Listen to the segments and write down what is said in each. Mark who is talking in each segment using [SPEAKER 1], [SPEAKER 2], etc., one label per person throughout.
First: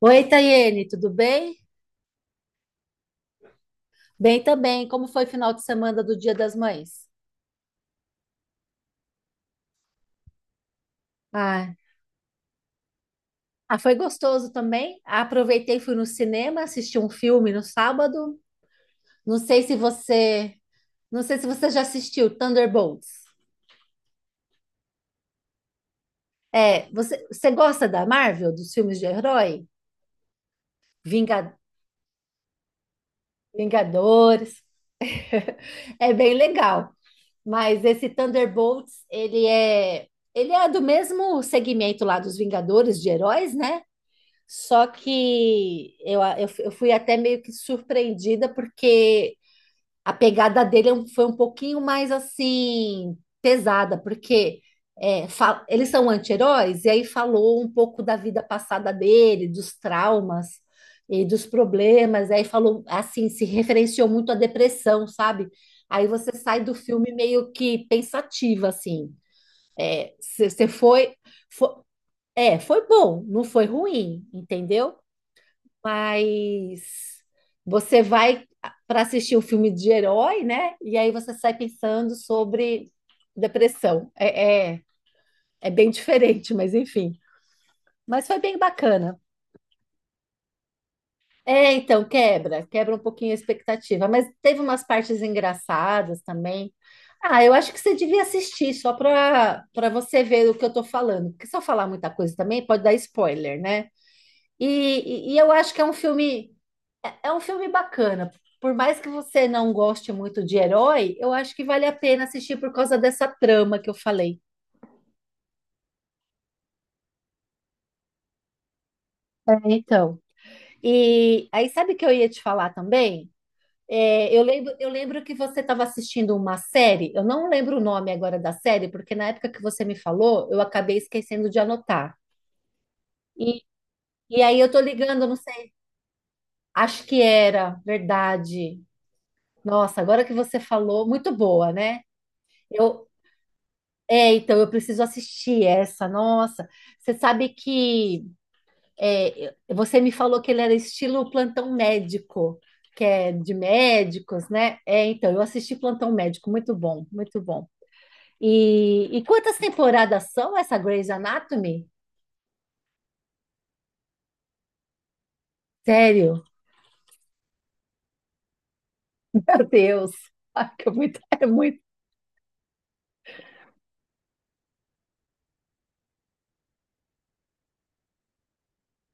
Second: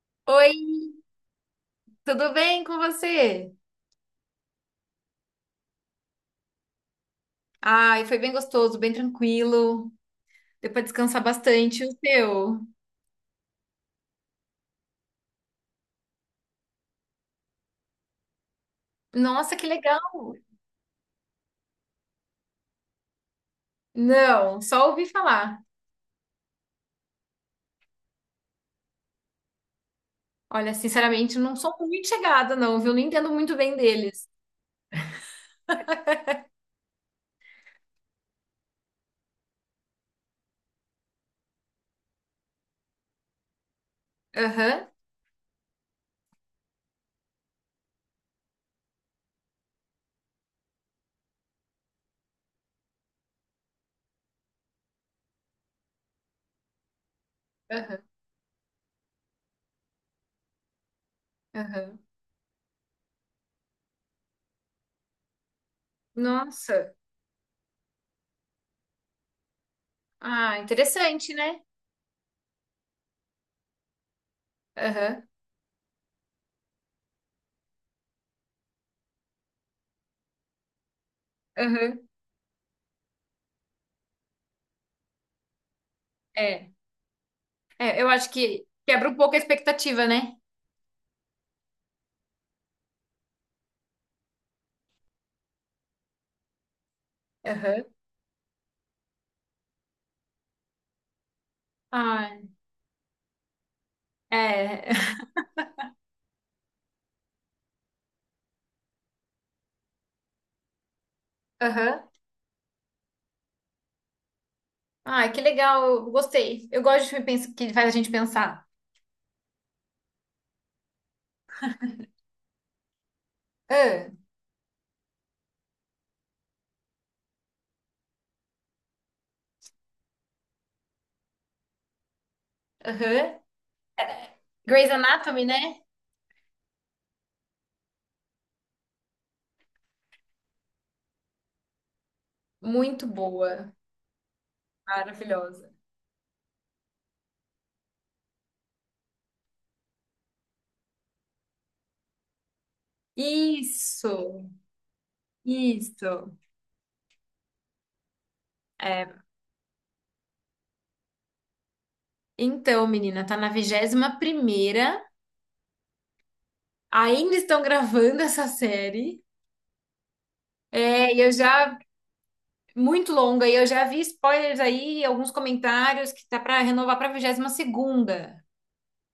[SPEAKER 1] Oi,
[SPEAKER 2] Oi,
[SPEAKER 1] Tayene, tudo bem?
[SPEAKER 2] tudo bem com você?
[SPEAKER 1] Bem também. Como foi o final de semana do Dia das Mães?
[SPEAKER 2] Ai, foi bem gostoso, bem tranquilo. Deu pra descansar
[SPEAKER 1] Ah,
[SPEAKER 2] bastante. O teu?
[SPEAKER 1] foi gostoso também. Aproveitei, fui no cinema, assisti um filme no sábado. Não
[SPEAKER 2] Nossa,
[SPEAKER 1] sei
[SPEAKER 2] que
[SPEAKER 1] se
[SPEAKER 2] legal!
[SPEAKER 1] você, não sei se você já assistiu Thunderbolts.
[SPEAKER 2] Não, só ouvi falar.
[SPEAKER 1] É, você gosta da Marvel, dos filmes de herói?
[SPEAKER 2] Olha, sinceramente, não
[SPEAKER 1] Vinga-
[SPEAKER 2] sou muito chegada, não, viu? Não entendo muito bem deles.
[SPEAKER 1] Vingadores. É bem legal. Mas esse Thunderbolts, ele é do mesmo segmento lá dos Vingadores de heróis, né? Só
[SPEAKER 2] Aham,
[SPEAKER 1] que eu fui até meio que surpreendida, porque a pegada dele foi um pouquinho mais assim, pesada, porque eles são anti-heróis, e aí falou um pouco
[SPEAKER 2] aham,
[SPEAKER 1] da vida passada dele, dos traumas e dos
[SPEAKER 2] aham.
[SPEAKER 1] problemas, e aí falou assim, se referenciou muito à depressão, sabe? Aí você sai do
[SPEAKER 2] Nossa.
[SPEAKER 1] filme meio que pensativa, assim. É,
[SPEAKER 2] Ah,
[SPEAKER 1] você foi,
[SPEAKER 2] interessante, né?
[SPEAKER 1] foi, é, foi bom, não foi ruim, entendeu?
[SPEAKER 2] Aham,
[SPEAKER 1] Mas você vai para assistir um filme de herói, né? E aí você sai
[SPEAKER 2] aham.
[SPEAKER 1] pensando sobre depressão. É bem diferente,
[SPEAKER 2] É.
[SPEAKER 1] mas enfim.
[SPEAKER 2] É, eu
[SPEAKER 1] Mas
[SPEAKER 2] acho
[SPEAKER 1] foi bem
[SPEAKER 2] que quebra um
[SPEAKER 1] bacana.
[SPEAKER 2] pouco a expectativa, né?
[SPEAKER 1] É, então, quebra um pouquinho a expectativa. Mas teve umas partes engraçadas também. Ah, eu acho que
[SPEAKER 2] Aham.
[SPEAKER 1] você devia assistir só para você ver o que eu tô falando. Porque se eu falar muita coisa
[SPEAKER 2] Ah,
[SPEAKER 1] também, pode dar spoiler, né? E,
[SPEAKER 2] é.
[SPEAKER 1] e eu acho que é é é um filme bacana. Por mais que você não goste muito de herói, eu acho que vale a
[SPEAKER 2] Aham.
[SPEAKER 1] pena assistir por causa dessa trama que eu falei.
[SPEAKER 2] Ai, que legal, eu gostei. Eu gosto de filme que faz a gente pensar.
[SPEAKER 1] É, então. E aí, sabe o que eu ia te falar também?
[SPEAKER 2] Ah,
[SPEAKER 1] É, eu lembro que você estava assistindo uma série, eu não lembro o nome agora da série, porque na época que você me falou, eu acabei esquecendo de anotar.
[SPEAKER 2] aham.
[SPEAKER 1] E, e aí eu tô
[SPEAKER 2] Grey's
[SPEAKER 1] ligando, não
[SPEAKER 2] Anatomy,
[SPEAKER 1] sei,
[SPEAKER 2] né?
[SPEAKER 1] acho que era, verdade. Nossa, agora que você falou, muito boa, né?
[SPEAKER 2] Muito
[SPEAKER 1] eu
[SPEAKER 2] boa.
[SPEAKER 1] É, então eu preciso assistir
[SPEAKER 2] Maravilhosa.
[SPEAKER 1] essa. Nossa, você sabe que é, você me falou que ele era estilo plantão médico, que é de
[SPEAKER 2] Isso,
[SPEAKER 1] médicos, né? É, então eu assisti Plantão
[SPEAKER 2] isso.
[SPEAKER 1] Médico, muito bom, muito bom. E,
[SPEAKER 2] É.
[SPEAKER 1] quantas temporadas são essa Grey's Anatomy?
[SPEAKER 2] Então, menina, tá na vigésima primeira.
[SPEAKER 1] Sério?
[SPEAKER 2] Ainda estão gravando essa série.
[SPEAKER 1] Meu Deus, ai, que é
[SPEAKER 2] É,
[SPEAKER 1] muito,
[SPEAKER 2] e eu
[SPEAKER 1] é
[SPEAKER 2] já.
[SPEAKER 1] muito.
[SPEAKER 2] Muito longa. E eu já vi spoilers aí, alguns comentários que tá pra renovar pra vigésima segunda.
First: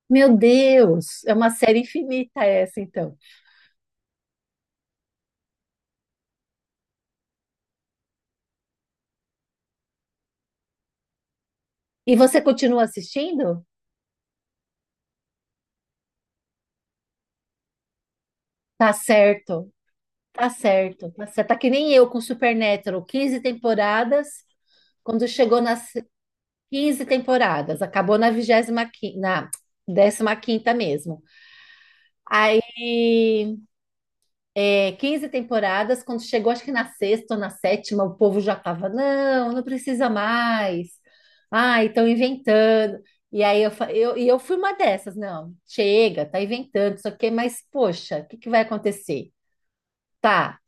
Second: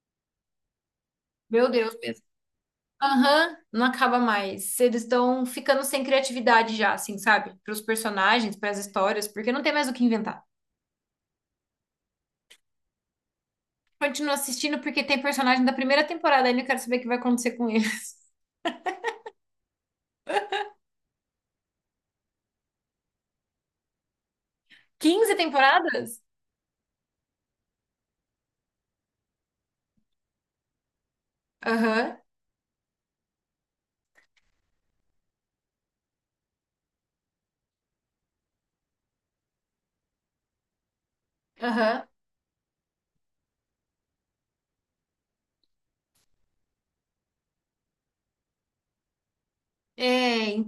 [SPEAKER 1] Meu Deus, é uma
[SPEAKER 2] Meu
[SPEAKER 1] série
[SPEAKER 2] Deus.
[SPEAKER 1] infinita essa, então.
[SPEAKER 2] Aham, não acaba mais. Eles estão ficando sem criatividade já, assim, sabe? Para os personagens, para as histórias, porque não tem mais o que inventar.
[SPEAKER 1] E você continua assistindo?
[SPEAKER 2] Continuo assistindo porque tem personagem da primeira temporada ainda, eu quero saber o que vai acontecer com ele.
[SPEAKER 1] Tá certo. Tá certo. Tá certo. Tá que nem eu com Supernatural, 15 temporadas. Quando
[SPEAKER 2] Quinze
[SPEAKER 1] chegou nas
[SPEAKER 2] temporadas?
[SPEAKER 1] 15 temporadas, acabou na 25, na décima quinta mesmo.
[SPEAKER 2] Aham,
[SPEAKER 1] Aí, 15 temporadas, quando chegou, acho que na sexta ou na sétima, o povo já tava, não, não precisa mais. Ah,
[SPEAKER 2] aham.
[SPEAKER 1] estão inventando. E aí eu, fa- eu, e eu fui uma dessas, não, chega, tá inventando, isso aqui, mas poxa, o que que vai acontecer? Tá,
[SPEAKER 2] É,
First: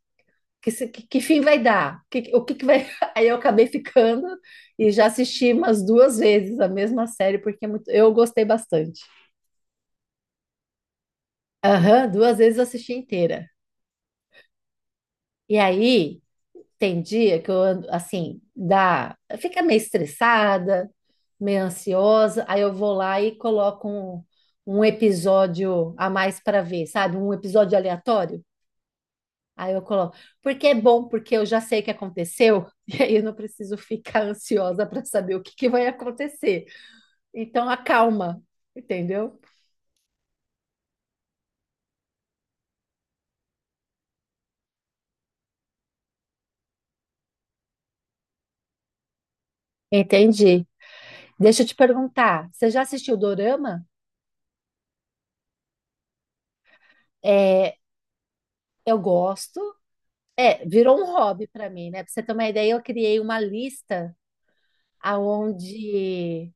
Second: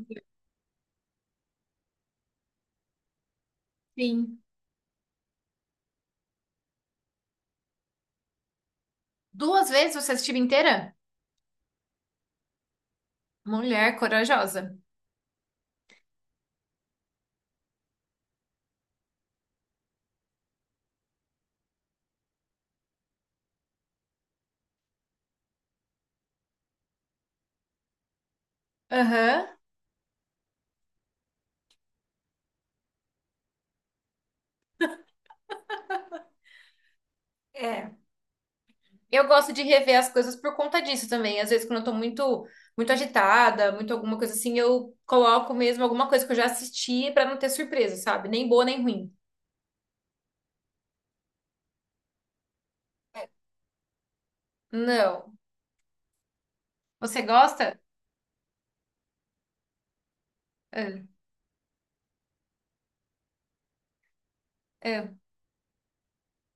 [SPEAKER 1] que, se- que fim vai dar? Que vai. Aí eu acabei ficando
[SPEAKER 2] enfim.
[SPEAKER 1] e já assisti umas duas vezes a mesma série, porque eu gostei bastante.
[SPEAKER 2] Duas vezes você assistiu inteira?
[SPEAKER 1] Aham, duas vezes eu assisti inteira.
[SPEAKER 2] Mulher corajosa.
[SPEAKER 1] E aí tem dia que eu ando assim, dá, fica meio estressada, meio ansiosa, aí eu vou lá e coloco um episódio a mais para ver, sabe? Um episódio aleatório.
[SPEAKER 2] Aham.
[SPEAKER 1] Aí eu coloco, porque é bom, porque eu já sei o que aconteceu, e aí eu não preciso ficar ansiosa para saber o que que vai acontecer. Então
[SPEAKER 2] É.
[SPEAKER 1] acalma,
[SPEAKER 2] Eu
[SPEAKER 1] entendeu?
[SPEAKER 2] gosto de rever as coisas por conta disso também. Às vezes, quando eu tô muito, muito agitada, muito alguma coisa assim, eu coloco mesmo alguma coisa que eu já assisti pra não ter surpresa, sabe? Nem boa, nem ruim.
[SPEAKER 1] Entendi. Deixa eu te perguntar, você já assistiu Dorama?
[SPEAKER 2] Não. Você
[SPEAKER 1] É,
[SPEAKER 2] gosta?
[SPEAKER 1] eu gosto. É, virou
[SPEAKER 2] É,
[SPEAKER 1] um hobby para mim, né? Para você ter uma ideia, eu criei uma lista
[SPEAKER 2] é.
[SPEAKER 1] aonde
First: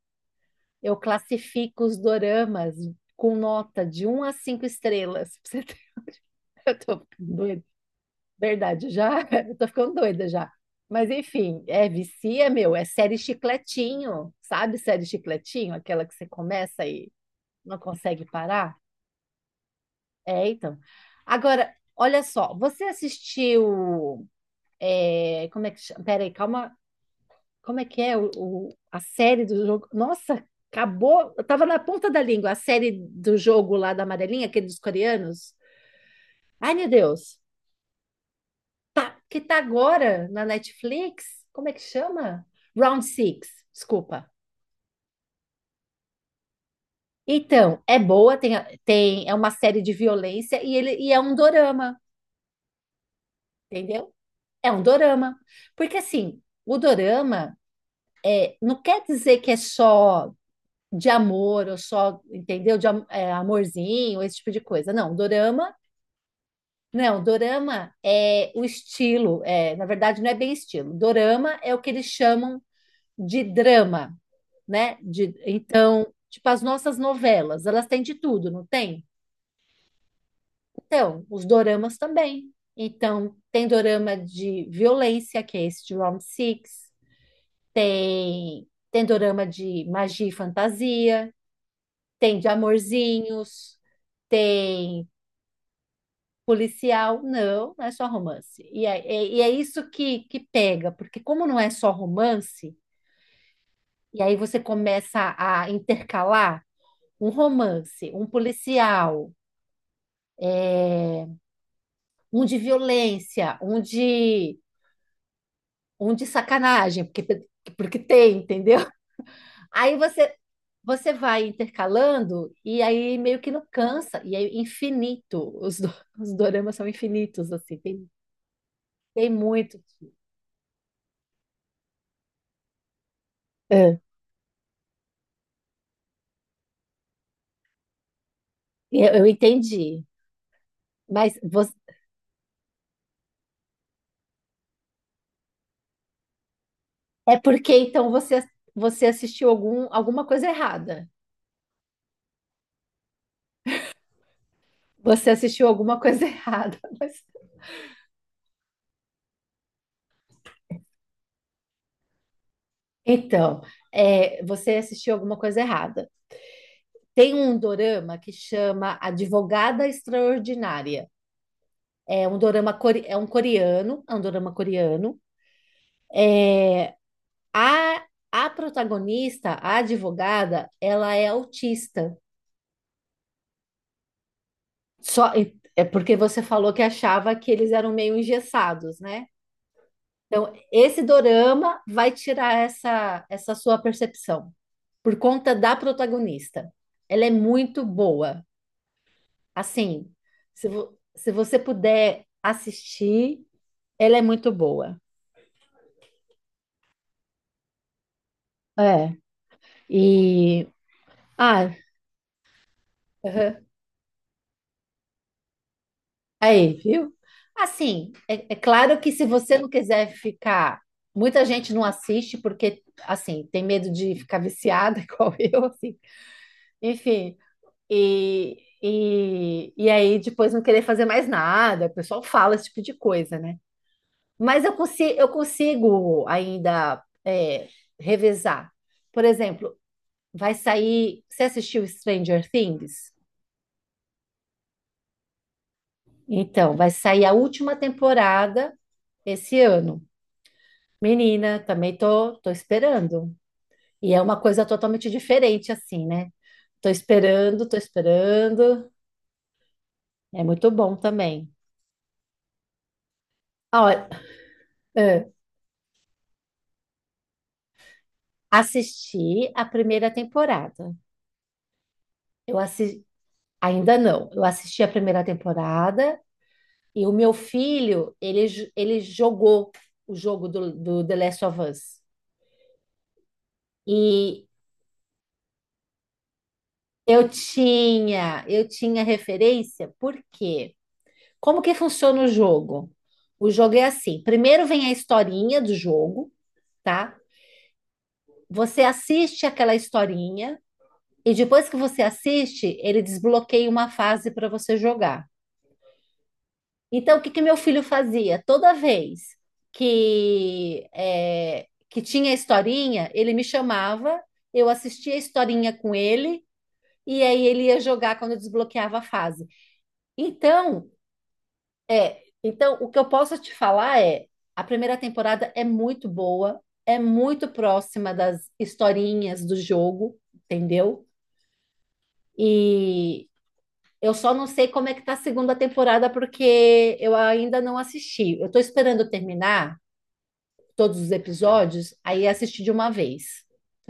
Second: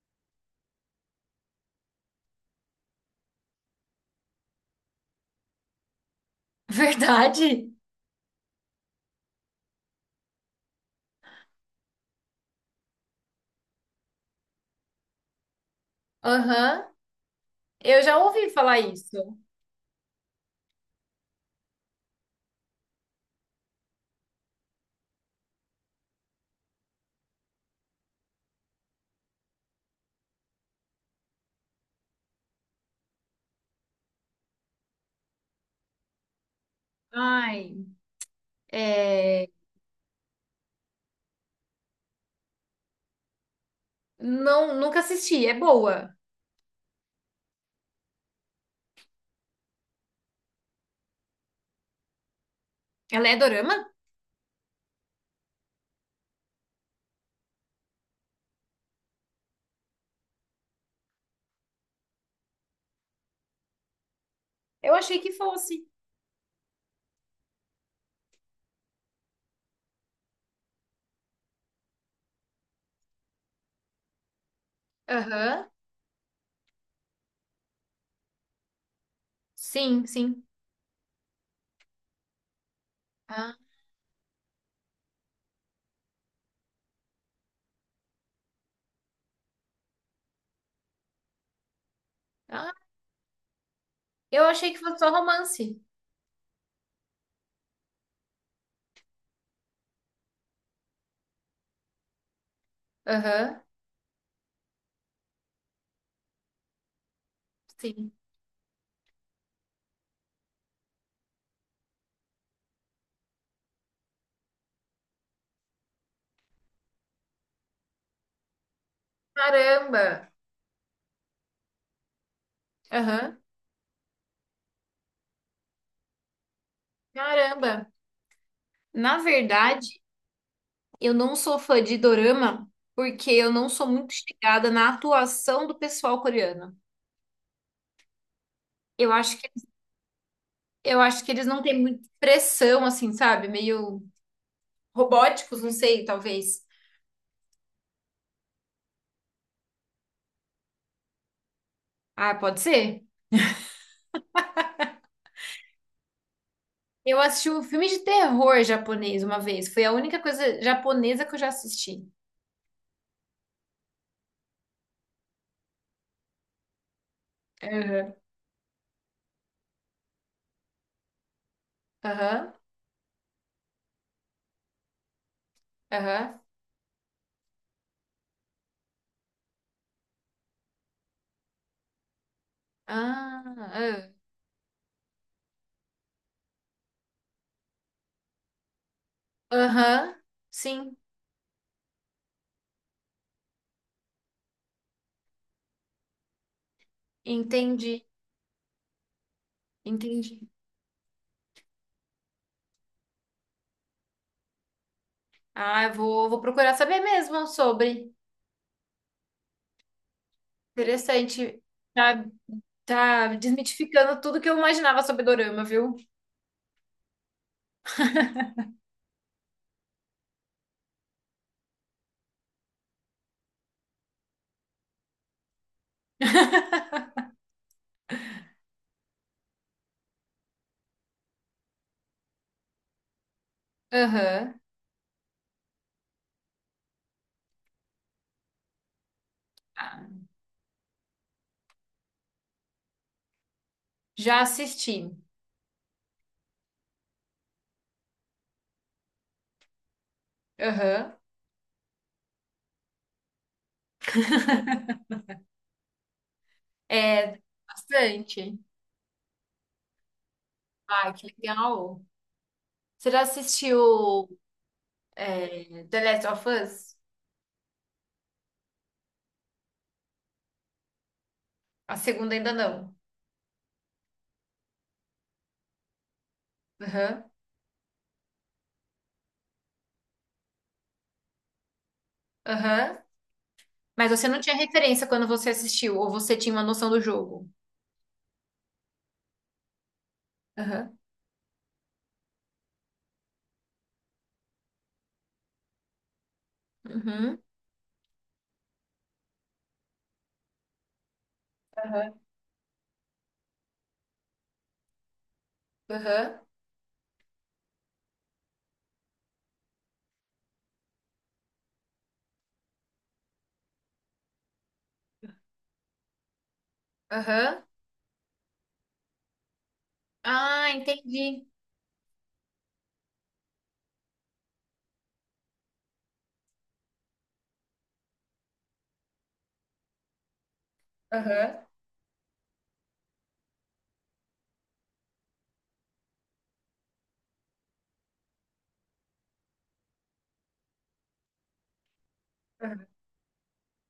[SPEAKER 1] eu classifico os doramas com nota de um a 5 estrelas. Eu tô doida.
[SPEAKER 2] Verdade?
[SPEAKER 1] Verdade, já eu tô ficando doida já. Mas enfim, é vicia, meu, é série chicletinho, sabe? Série chicletinho, aquela que você começa
[SPEAKER 2] Aham.
[SPEAKER 1] e não
[SPEAKER 2] Eu já
[SPEAKER 1] consegue
[SPEAKER 2] ouvi
[SPEAKER 1] parar?
[SPEAKER 2] falar isso.
[SPEAKER 1] É, então. Agora, olha só, como é que chama? Peraí, calma, como é que é a série do jogo? Nossa, acabou, eu tava na ponta da língua, a série do jogo lá da Amarelinha, aquele dos coreanos. Ai, meu Deus.
[SPEAKER 2] Ai,
[SPEAKER 1] Tá, que
[SPEAKER 2] é.
[SPEAKER 1] tá agora na Netflix, como é que chama? Round Six, desculpa.
[SPEAKER 2] Não, nunca assisti. É boa.
[SPEAKER 1] Então, é boa, tem, é uma série de violência e ele e é um dorama,
[SPEAKER 2] Ela é dorama?
[SPEAKER 1] entendeu? É um dorama. Porque assim, o dorama não quer dizer que é só de amor ou só, entendeu? Amorzinho, esse tipo de coisa.
[SPEAKER 2] Eu achei que fosse.
[SPEAKER 1] Não, dorama é o estilo, é, na verdade não é bem estilo. Dorama é o que eles chamam de drama, né? De,
[SPEAKER 2] Aham.
[SPEAKER 1] então, tipo, as nossas novelas, elas têm de tudo, não tem?
[SPEAKER 2] Sim, sim.
[SPEAKER 1] Então, os doramas também. Então,
[SPEAKER 2] Ah,
[SPEAKER 1] tem dorama de violência, que é esse de Round Six, tem dorama de magia e fantasia, tem de
[SPEAKER 2] ah.
[SPEAKER 1] amorzinhos,
[SPEAKER 2] Eu achei que fosse
[SPEAKER 1] tem
[SPEAKER 2] só romance.
[SPEAKER 1] policial, não, não é só romance. E é isso que pega, porque como não é só romance,
[SPEAKER 2] Aham.
[SPEAKER 1] e aí você começa a intercalar. Um romance,
[SPEAKER 2] Sim.
[SPEAKER 1] um policial, é, um de violência, um de sacanagem, porque tem, entendeu? Aí
[SPEAKER 2] Caramba!
[SPEAKER 1] você, você vai intercalando e aí meio
[SPEAKER 2] Aham.
[SPEAKER 1] que não cansa, e é infinito. Os doramas são infinitos, assim,
[SPEAKER 2] Caramba! Na
[SPEAKER 1] tem muito.
[SPEAKER 2] verdade, eu não sou fã de dorama porque eu não sou
[SPEAKER 1] É,
[SPEAKER 2] muito chegada na atuação do pessoal coreano. Eu
[SPEAKER 1] eu
[SPEAKER 2] acho que,
[SPEAKER 1] entendi.
[SPEAKER 2] eu acho que
[SPEAKER 1] Mas
[SPEAKER 2] eles não
[SPEAKER 1] você-
[SPEAKER 2] têm muita expressão, assim, sabe? Meio robóticos, não sei, talvez.
[SPEAKER 1] é porque então você assistiu alguma coisa errada.
[SPEAKER 2] Ah, pode ser?
[SPEAKER 1] Você assistiu alguma coisa errada.
[SPEAKER 2] Eu
[SPEAKER 1] Mas
[SPEAKER 2] assisti um filme de terror japonês uma vez. Foi a única coisa japonesa que eu já assisti.
[SPEAKER 1] então, é, você assistiu alguma coisa errada. Tem um
[SPEAKER 2] Aham.
[SPEAKER 1] dorama que chama Advogada Extraordinária.
[SPEAKER 2] Aham.
[SPEAKER 1] É um coreano, é um dorama coreano.
[SPEAKER 2] Aham.
[SPEAKER 1] A, a protagonista, a advogada, ela é autista.
[SPEAKER 2] Ah, ah.
[SPEAKER 1] Só é porque você falou que achava que eles eram meio engessados, né?
[SPEAKER 2] Aham.
[SPEAKER 1] Então,
[SPEAKER 2] Sim,
[SPEAKER 1] esse dorama vai tirar essa sua percepção por conta da protagonista. Ela é muito
[SPEAKER 2] entendi.
[SPEAKER 1] boa. Assim,
[SPEAKER 2] Entendi.
[SPEAKER 1] se você puder assistir, ela é muito boa.
[SPEAKER 2] Ah, eu vou procurar saber mesmo sobre.
[SPEAKER 1] É. E.
[SPEAKER 2] Interessante.
[SPEAKER 1] Ah,
[SPEAKER 2] Tá, tá
[SPEAKER 1] aham.
[SPEAKER 2] desmitificando tudo que eu imaginava sobre Dorama, viu?
[SPEAKER 1] Aí, viu? Assim, é claro que se você não quiser ficar. Muita gente não assiste porque, assim, tem medo de ficar viciada, igual eu, assim. Enfim, e, e aí depois não querer fazer mais nada. O pessoal fala esse tipo de coisa, né?
[SPEAKER 2] Aham.
[SPEAKER 1] Mas eu consigo ainda é, revezar. Por exemplo,
[SPEAKER 2] Ah,
[SPEAKER 1] vai sair. Você assistiu Stranger Things?
[SPEAKER 2] já assisti.
[SPEAKER 1] Então, vai sair a última temporada esse ano.
[SPEAKER 2] Aham.
[SPEAKER 1] Menina, também tô esperando. E é uma coisa totalmente diferente, assim, né? Tô
[SPEAKER 2] É,
[SPEAKER 1] esperando, tô
[SPEAKER 2] bastante.
[SPEAKER 1] esperando. É muito bom
[SPEAKER 2] Ah, que
[SPEAKER 1] também.
[SPEAKER 2] legal. Você já
[SPEAKER 1] Olha,
[SPEAKER 2] assistiu
[SPEAKER 1] ah,
[SPEAKER 2] The Last of Us?
[SPEAKER 1] assisti a primeira temporada.
[SPEAKER 2] A segunda ainda
[SPEAKER 1] Eu
[SPEAKER 2] não.
[SPEAKER 1] assisti, ainda não. Eu assisti a primeira temporada. E o
[SPEAKER 2] Aham.
[SPEAKER 1] meu filho, ele jogou o jogo do The Last of Us.
[SPEAKER 2] Aham. Mas você não
[SPEAKER 1] E
[SPEAKER 2] tinha referência quando você assistiu, ou você tinha uma noção do jogo?
[SPEAKER 1] eu tinha referência, porque
[SPEAKER 2] Aham.
[SPEAKER 1] como que funciona o jogo? O jogo é assim: primeiro vem a historinha do jogo, tá?
[SPEAKER 2] Uhum.
[SPEAKER 1] Você assiste aquela historinha, e depois que você
[SPEAKER 2] Aham.
[SPEAKER 1] assiste, ele desbloqueia uma fase para você jogar.
[SPEAKER 2] Aham.
[SPEAKER 1] Então, o que que meu filho fazia? Toda vez que tinha historinha, ele me chamava, eu assistia a historinha com ele, e aí
[SPEAKER 2] Aham.
[SPEAKER 1] ele ia jogar quando eu desbloqueava a fase.
[SPEAKER 2] Ah,
[SPEAKER 1] Então,
[SPEAKER 2] entendi.
[SPEAKER 1] então, o que eu posso te falar é, a primeira temporada é muito boa, é muito próxima das historinhas do jogo, entendeu?
[SPEAKER 2] Aham.
[SPEAKER 1] E eu só não sei como é que tá a segunda temporada, porque eu ainda não assisti. Eu tô esperando terminar todos os episódios, aí assisti de
[SPEAKER 2] Aham.
[SPEAKER 1] uma vez.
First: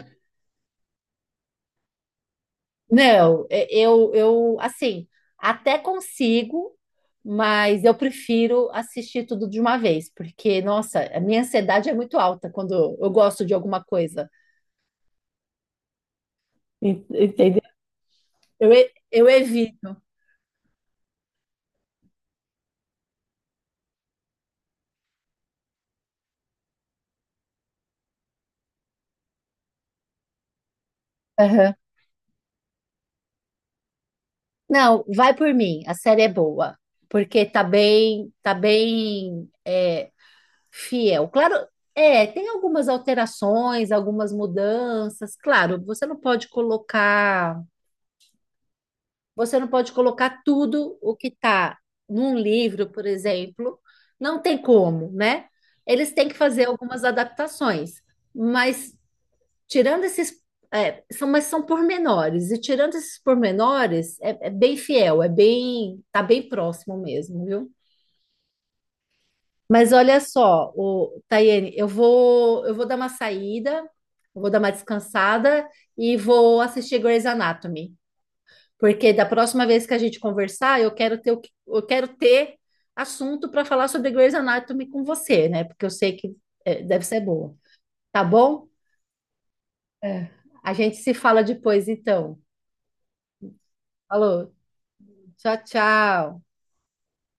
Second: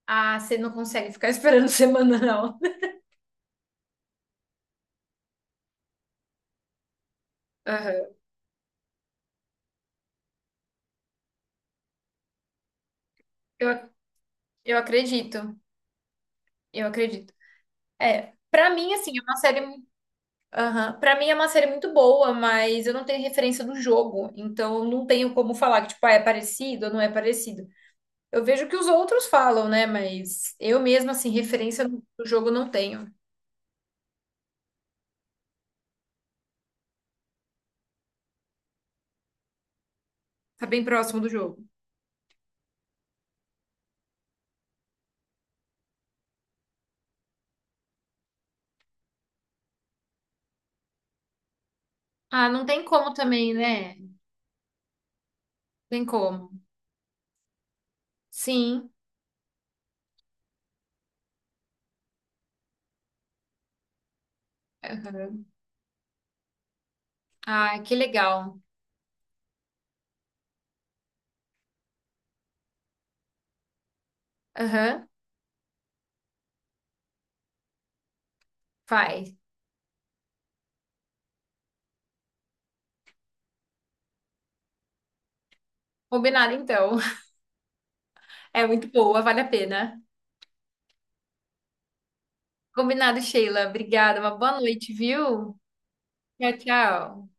[SPEAKER 2] Ah, você não consegue ficar esperando semanal.
[SPEAKER 1] Não, é, eu assim, até consigo, mas eu
[SPEAKER 2] Aham.
[SPEAKER 1] prefiro assistir tudo de uma vez, porque, nossa, a minha ansiedade é muito alta quando eu gosto de
[SPEAKER 2] Eu,
[SPEAKER 1] alguma
[SPEAKER 2] ac-
[SPEAKER 1] coisa.
[SPEAKER 2] eu acredito, eu acredito.
[SPEAKER 1] Entendeu?
[SPEAKER 2] É, pra mim, assim, é
[SPEAKER 1] Eu
[SPEAKER 2] uma série.
[SPEAKER 1] evito.
[SPEAKER 2] Aham. Pra mim é uma série muito boa, mas eu não tenho referência do jogo, então eu não tenho como falar que, tipo, ah, é parecido ou não é parecido. Eu vejo que os outros falam, né? Mas eu mesma, assim,
[SPEAKER 1] Aham.
[SPEAKER 2] referência do jogo não tenho.
[SPEAKER 1] Não, vai por mim, a série é boa, porque tá bem, é,
[SPEAKER 2] Tá bem próximo
[SPEAKER 1] fiel.
[SPEAKER 2] do
[SPEAKER 1] Claro,
[SPEAKER 2] jogo.
[SPEAKER 1] é, tem algumas alterações, algumas mudanças. Claro, você não pode colocar tudo o que está num
[SPEAKER 2] Ah, não tem
[SPEAKER 1] livro, por
[SPEAKER 2] como também,
[SPEAKER 1] exemplo.
[SPEAKER 2] né? Não
[SPEAKER 1] Não tem como, né?
[SPEAKER 2] tem
[SPEAKER 1] Eles têm que
[SPEAKER 2] como.
[SPEAKER 1] fazer algumas adaptações,
[SPEAKER 2] Sim.
[SPEAKER 1] mas tirando esses, mas são pormenores, e tirando esses pormenores, é bem fiel, é
[SPEAKER 2] Aham.
[SPEAKER 1] bem, tá bem próximo mesmo, viu?
[SPEAKER 2] Ah, que legal.
[SPEAKER 1] Mas olha só, o Tayene, eu vou dar uma saída, eu vou dar uma
[SPEAKER 2] Aham.
[SPEAKER 1] descansada e vou assistir Grey's Anatomy, porque da
[SPEAKER 2] Faz.
[SPEAKER 1] próxima vez que a gente conversar, eu quero ter assunto para falar sobre Grey's Anatomy com você, né? Porque eu sei que
[SPEAKER 2] Combinado,
[SPEAKER 1] é,
[SPEAKER 2] então.
[SPEAKER 1] deve ser boa. Tá
[SPEAKER 2] É
[SPEAKER 1] bom?
[SPEAKER 2] muito boa, vale a pena.
[SPEAKER 1] É. A gente se fala depois, então.
[SPEAKER 2] Combinado, Sheila. Obrigada. Uma
[SPEAKER 1] Falou.
[SPEAKER 2] boa noite,
[SPEAKER 1] Tchau,
[SPEAKER 2] viu?
[SPEAKER 1] tchau.
[SPEAKER 2] Tchau, tchau.